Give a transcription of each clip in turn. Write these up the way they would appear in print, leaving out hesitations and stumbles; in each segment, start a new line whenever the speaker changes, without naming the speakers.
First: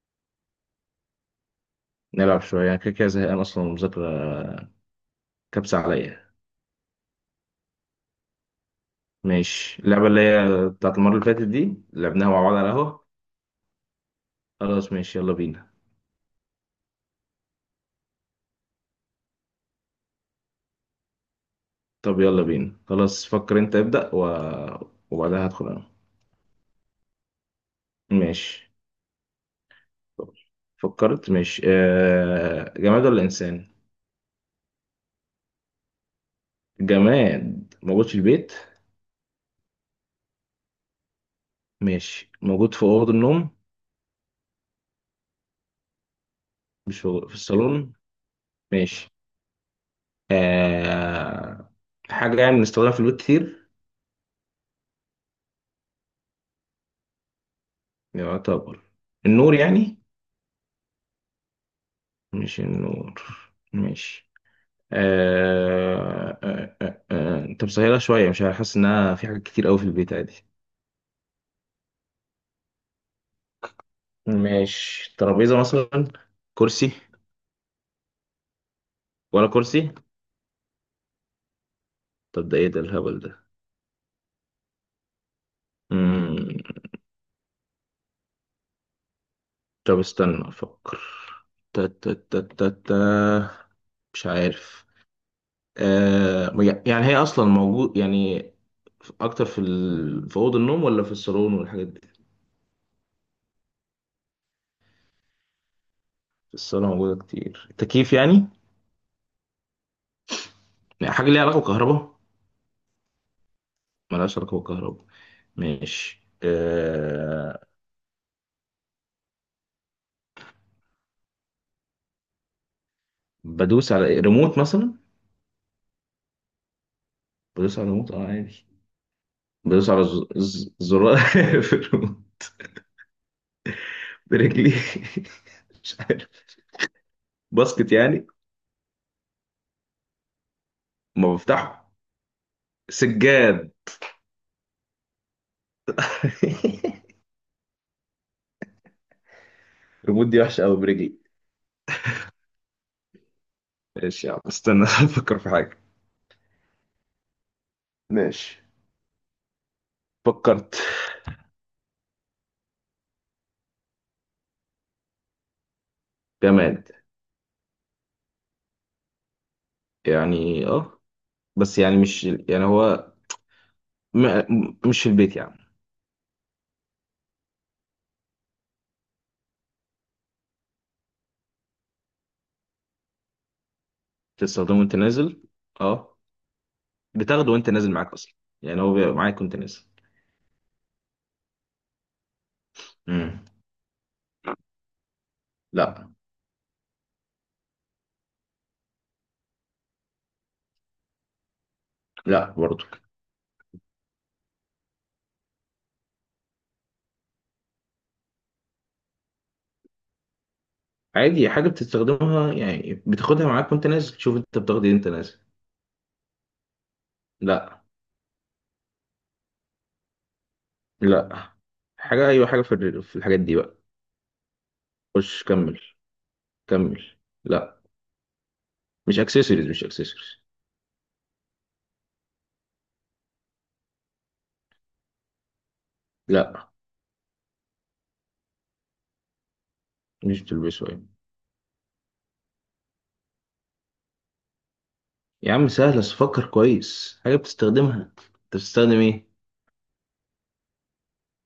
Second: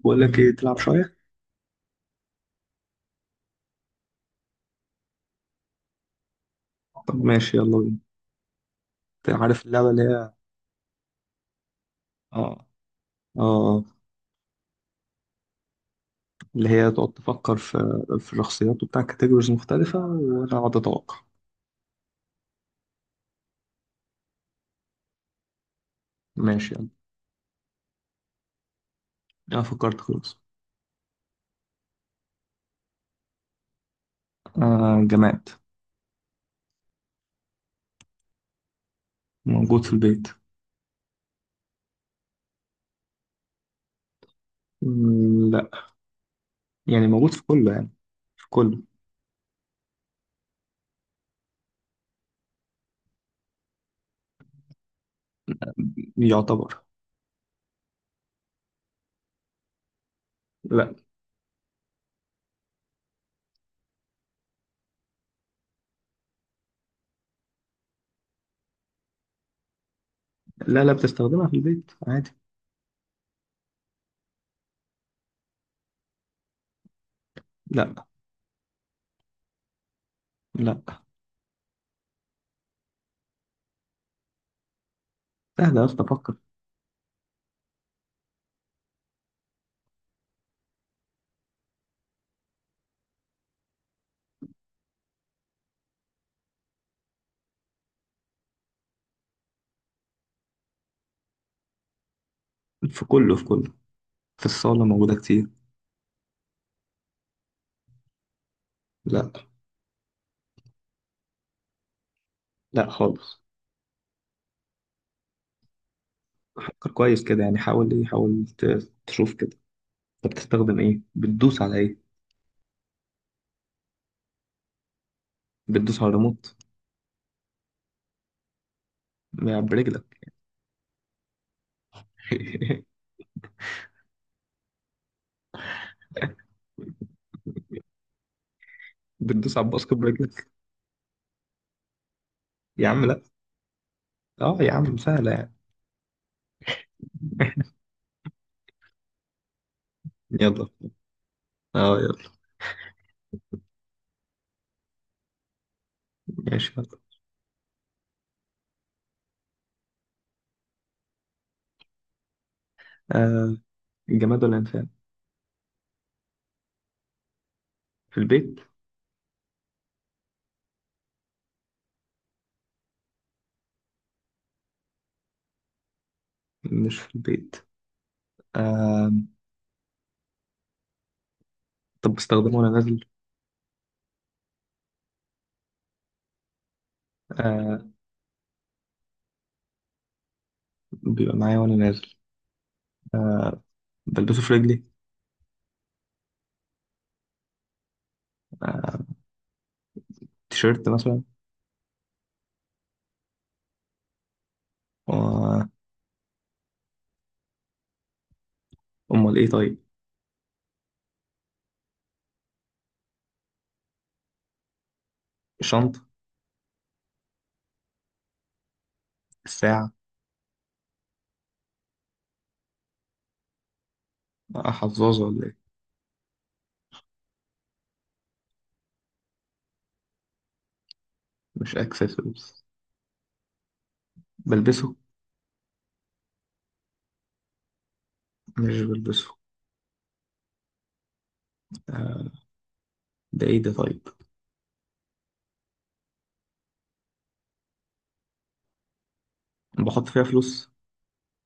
بقول لك ايه تلعب شوية؟
نلعب شوية يعني كده كده زهقان أصلا المذاكرة. كبسة عليا.
طب ماشي يلا بينا. انت عارف
ماشي،
اللعبة
اللعبة اللي هي بتاعت المرة اللي فاتت دي لعبناها مع
اه
بعض على القهوة.
اه
خلاص ماشي يلا بينا.
اللي هي تقعد تفكر في الشخصيات وبتاع كاتيجوريز مختلفة وانا اقعد اتوقع.
طب يلا بينا خلاص، فكر أنت ابدأ وبعدها هدخل أنا.
ماشي يلا.
ماشي.
انا فكرت خلاص.
فكرت؟ ماشي. جماد ولا إنسان؟
آه، جماد
جماد موجود في البيت.
موجود في البيت.
ماشي، موجود في أوضة النوم.
مم، لا.
مش
يعني
في
موجود
في
في كله يعني.
الصالون.
في كله.
ماشي. آه... حاجة يعني بنستخدمها في البيت كتير.
يعتبر.
يعتبر. النور يعني؟
لا.
مش النور. ماشي. انت مسهلة شوية، مش حاسس انها في حاجات كتير قوي في البيت عادي.
لا لا، بتستخدمها في البيت عادي.
ماشي، ترابيزة مثلا. كرسي.
لا
ولا كرسي.
لا،
طب ده ايه ده الهبل ده.
سهلة يا اسطى، فكر.
مم. طب استنى افكر. تا تا تا تا تا. مش عارف. آه... يعني هي اصلا موجود يعني اكتر في في اوضه النوم ولا في الصالون والحاجات دي؟
في كله، في كله. في الصالة موجودة كتير.
في الصاله موجوده كتير، التكييف يعني؟
لا
يعني حاجه ليها علاقه بالكهرباء؟
لا خالص.
ملهاش علاقه بالكهرباء. ماشي
فكر كويس كده، يعني
أه.
حاول، ايه، حاول تشوف كده. انت بتستخدم ايه؟ بتدوس على ايه؟
بدوس على إيه؟ ريموت مثلا.
بتدوس على الريموت،
بدوس على ريموت اه عادي.
يعني
بدوس
برجلك؟
على زرار في الريموت. برجلي. مش عارف. باسكت يعني.
بتدوس على الباسكت برجلك؟
ما بفتحه.
يا عم لا.
سجاد.
اه، يا عم سهلة يعني.
الريموت دي وحشة
يلا.
قوي برجلي.
اه، يلا.
ماشي يا عم استنى افكر في حاجة.
ماشي، يلا.
ماشي. فكرت.
آه. الجماد ولا الإنسان؟
جماد.
في البيت.
يعني اه، بس يعني مش يعني هو مش في البيت يعني.
مش في البيت. آه. طب بستخدمه وأنا نازل.
بتستخدمه وانت نازل؟ اه، بتاخده وانت
آه.
نازل معاك اصلا. يعني هو بيبقى معاك وانت نازل.
بيبقى معايا وأنا نازل.
مم.
آه. بلبسه في رجلي؟
لا.
آه، تيشيرت مثلا؟
لا برضو.
و- أمال إيه طيب؟
عادي، حاجة بتستخدمها يعني بتاخدها معاك وانت نازل. تشوف انت بتاخد ايه انت نازل.
الشنطة؟
لا.
الساعة؟
لا. حاجة. ايوه حاجة في في الحاجات دي بقى.
آه، حظاظة
خش
ولا إيه؟
كمل. كمل. لا، مش اكسسوارز، مش اكسسوارز.
مش أكسسوارز. بلبسه؟
لا.
مش بلبسه؟
مش بتلبسه يعني.
آه، ده ايه ده طيب؟
يا عم سهلة، بس فكر كويس. حاجة بتستخدمها انت. بتستخدم ايه؟
بحط فيها فلوس.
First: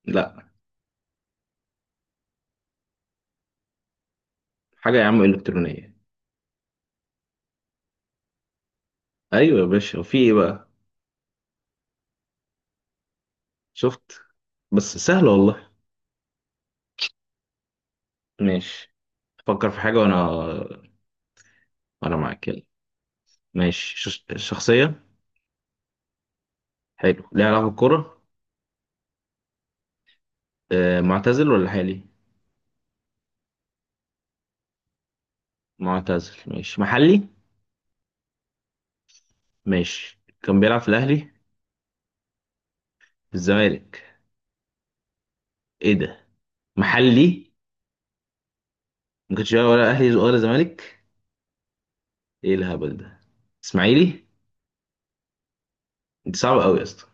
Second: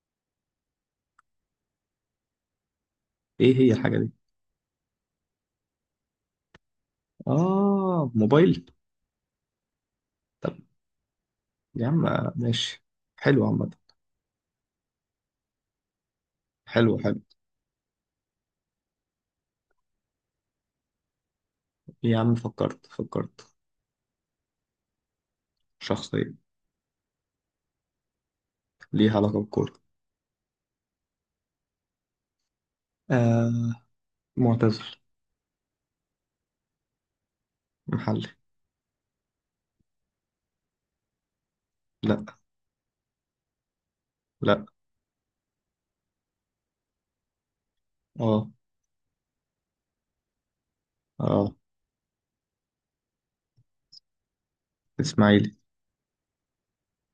لا.
ايه هي الحاجة دي؟
حاجة يا عم الكترونية.
اه، موبايل.
ايوه يا باشا، وفي ايه
طب
بقى؟
يا عم، آه، ماشي. حلو عامة.
شفت؟ بس سهلة والله.
حلو، حلو.
ماشي، فكر في حاجة. وانا
يا عم
معاك يلا.
فكرت، فكرت.
ماشي. شخصية.
شخصية.
حلو، ليه علاقة بالكورة؟
ليها علاقة بالكورة.
آه معتزل ولا حالي؟
آه. معتزل.
معتزل. ماشي، محلي؟
محلي.
ماشي. كان بيلعب في الأهلي؟
لا.
في الزمالك؟
لا.
إيه ده. محلي؟
اه.
ما كانش بيلعب ولا أهلي ولا زمالك؟
اه.
إيه الهبل ده. إسماعيلي؟
اسماعيلي.
أنت صعب أوي يا اسطى.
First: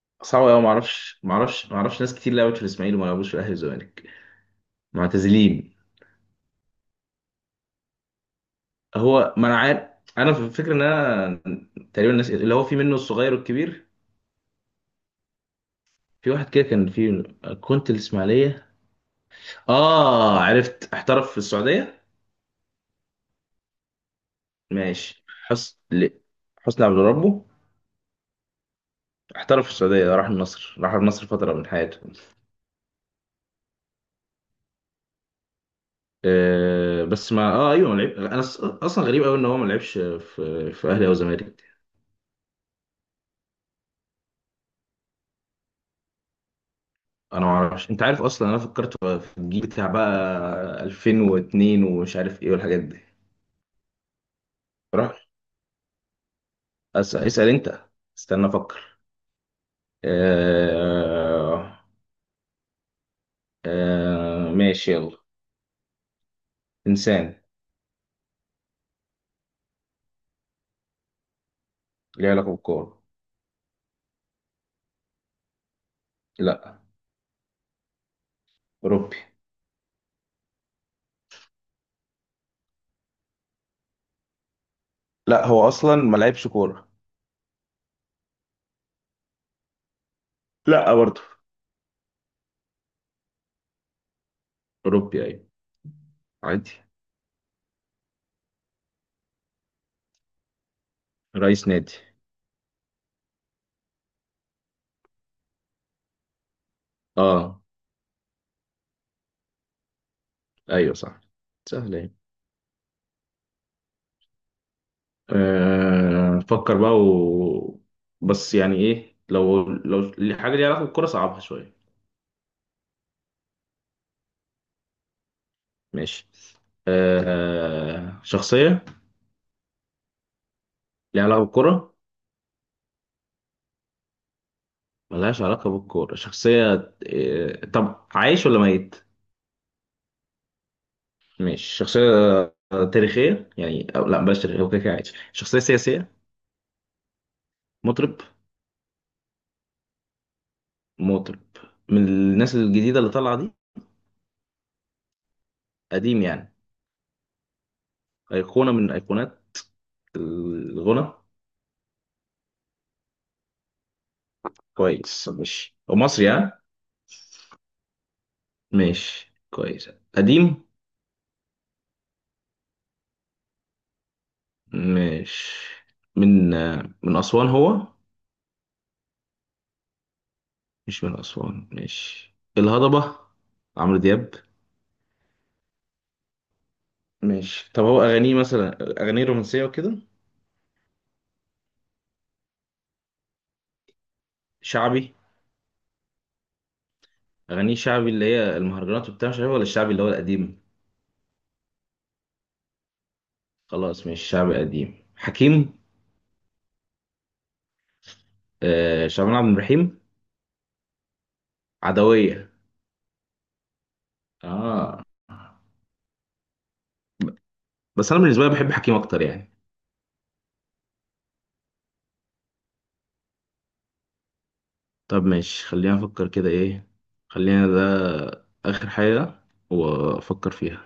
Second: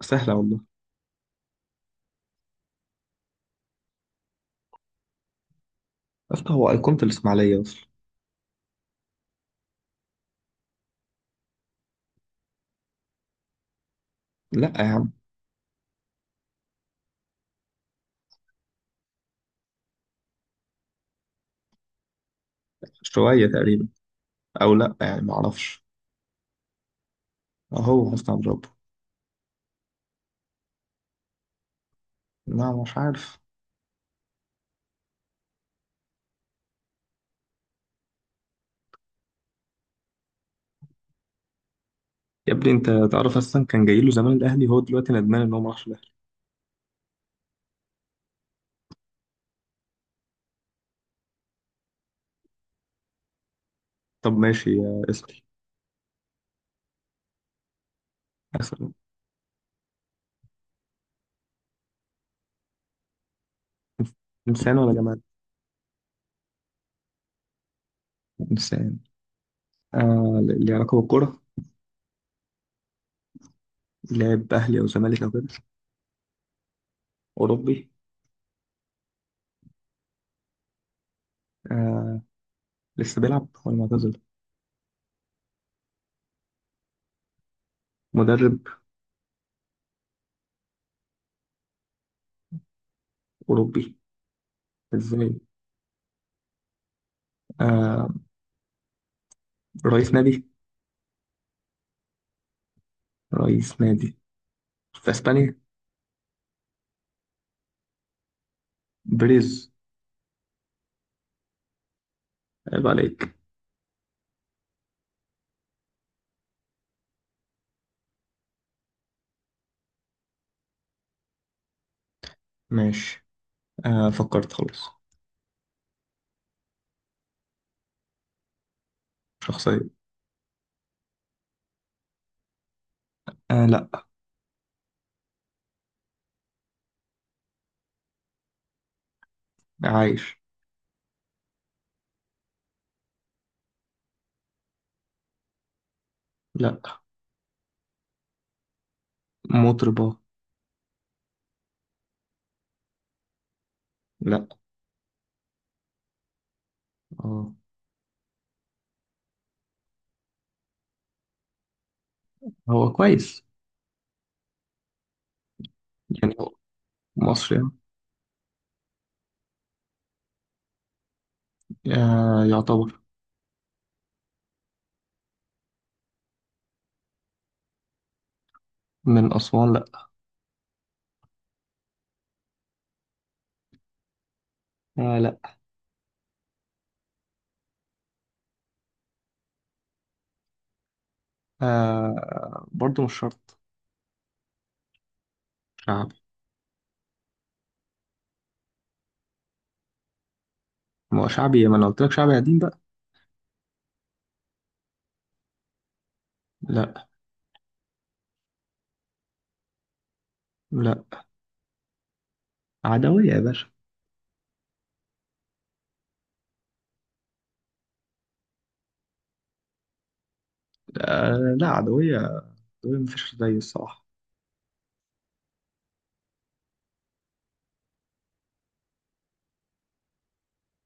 سهلة
صعب
والله.
أوي، معرفش معرفش معرفش. ناس كتير لعبت في الإسماعيلي وما لعبوش في الأهلي والزمالك. معتزلين.
أصل هو أيقونة الإسماعيلية أصلا.
هو ما أنا عارف. أنا في الفكرة إن أنا تقريبا الناس اللي هو في منه، الصغير والكبير.
لا يا عم،
في واحد كده كان في، كنت الإسماعيلية، آه عرفت احترف في السعودية.
شوية تقريبا. أو لا يعني،
ماشي.
معرفش.
حسني عبد ربه.
أهو حسني عبد ربه.
احترف في السعودية، راح النصر، راح النصر فترة من حياته.
لا، مش عارف.
أه بس ما اه ايوه ما لعب. انا اصلا غريب قوي ان هو ما لعبش في اهلي او زمالك.
يا ابني انت تعرف اصلا كان جاي له زمان الاهلي. هو دلوقتي ندمان ان هو ما راحش الأهلي.
انا ما اعرفش، انت عارف اصلا انا فكرت في الجيل بتاع بقى 2002 ومش عارف ايه والحاجات دي.
طب ماشي، يا
راح.
اسأل
اسأل انت. استنى
اسأل.
افكر. أه...
إنسان ولا
ماشي يلا.
جماد؟
انسان.
إنسان. آه، اللي علاقة بالكورة.
ليه علاقة بالكورة؟
لاعب أهلي أو زمالك أو كده؟
لا.
أوروبي.
اوروبي.
آه. لسه بيلعب ولا معتزل؟
لا هو اصلا ما لعبش كورة.
مدرب؟
لا برضه.
أوروبي
أوروبي
إزاي؟
أيوة. عادي.
آه، رئيس نادي.
رئيس نادي.
رئيس نادي في أسبانيا.
أه
بريز.
أيوة صح. سهلة يعني.
عيب عليك.
أه فكر بقى بس يعني إيه، لو الحاجة ليها علاقة بالكورة صعبها شوية.
ماشي. آه، فكرت خلاص.
ماشي. أه شخصية.
شخصية.
ليها علاقة بالكورة؟
آه لأ.
ملهاش علاقة بالكورة. شخصية أه. طب عايش ولا ميت؟
عايش.
ماشي شخصية. آه، تاريخية يعني؟ أو لا بلاش تاريخية، هو كده كده عايش. شخصية سياسية؟
لأ.
مطرب؟
مطربة.
مطرب. من الناس الجديدة اللي طالعة دي؟
لأ.
قديم يعني.
آه.
أيقونة من أيقونات الغنى.
هو كويس.
كويس؟ ماشي. ومصري
يعني هو
ها؟
مصري يعني.
ماشي كويس. قديم.
آه يعتبر.
ماشي. من آه، من أسوان هو؟
من أسوان.
مش من أسوان. ماشي، الهضبة، عمرو دياب.
آه لا.
ماشي، طب هو أغانيه مثلا أغانيه رومانسية وكده؟
آه برضو مش شرط.
شعبي.
شعبي.
أغانيه شعبي اللي هي المهرجانات وبتاع مش عارف، ولا الشعبي اللي هو القديم؟
ما هو شعبي، ما انا قلت لك شعبي قديم بقى.
خلاص، مش شعبي قديم. حكيم.
لا.
آه شعبان عبد الرحيم.
لا.
عدوية.
عدوية يا باشا.
آه، بس أنا بالنسبة لي بحب حكيم أكتر يعني.
آه لا، عدوية. عدوية مفيش زي، الصراحة.
طب ماشي، خلينا افكر كده ايه. خلينا ده اخر حاجة وافكر فيها.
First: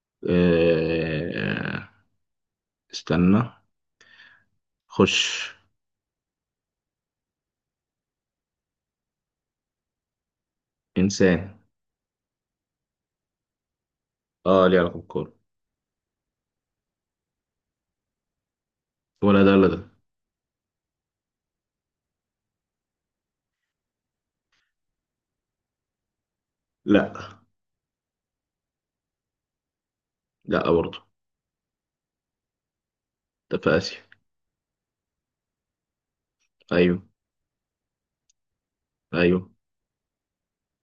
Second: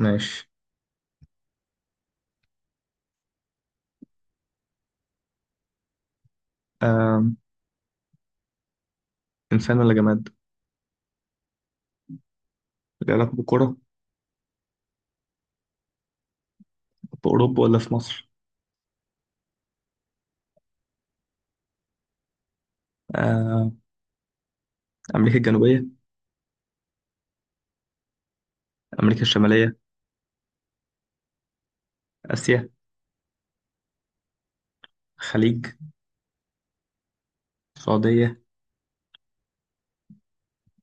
ماشي.
إيه... استنى. خش.
آه. إنسان ولا جماد؟
انسان.
ليه علاقة بالكرة؟
اه ليه علاقة بالكورة.
بأوروبا ولا في مصر؟
ولا ده ولا ده.
آه. أمريكا الجنوبية؟
لا.
أمريكا الشمالية؟
لا برضه.
آسيا؟
ده في اسيا.
خليج؟
ايوه.
السعودية؟
ايوه.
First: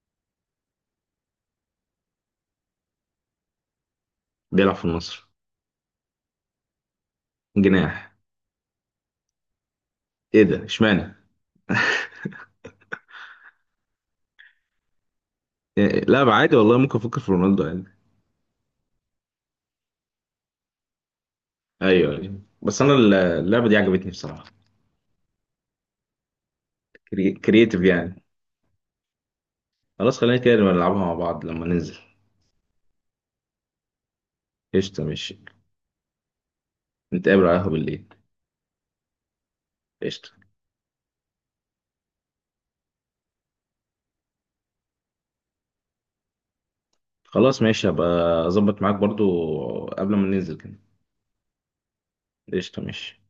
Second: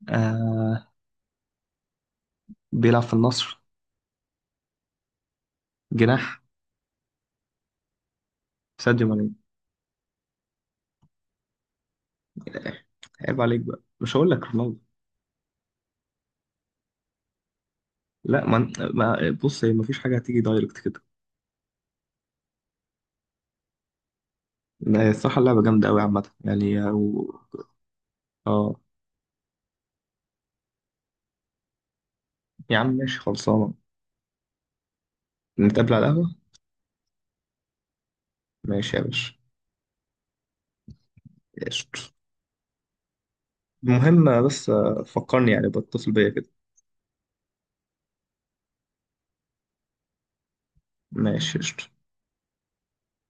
آه. بيلعب في النصر.
بيلعب في النصر.
جناح.
جناح.
ساديو ماني.
ايه ده، اشمعنى؟
عيب عليك بقى، مش هقول لك رونالدو.
لا عادي والله، ممكن افكر في رونالدو عادي.
لا، بص، هي مفيش حاجة هتيجي دايركت كده.
ايوه أيوة. بس انا اللعبة دي عجبتني بصراحة.
لا، هي الصراحة اللعبة جامدة أوي عامة، يعني أو.
كرييتيف يعني.
آه
خلاص، خلينا كده نبقى نلعبها مع بعض لما ننزل.
يا عم، ماشي خلصانة.
قشطة ماشي.
نتقابل على القهوة.
نتقابل على القهوة بالليل.
ماشي يا باشا.
قشطة.
قشطة. المهم بس، آه، فكرني، يعني بتصل بيا كده.
خلاص ماشي، هبقى أظبط معاك برضو قبل ما ننزل كده.
ماشي، قشطة.
قشطة ماشي.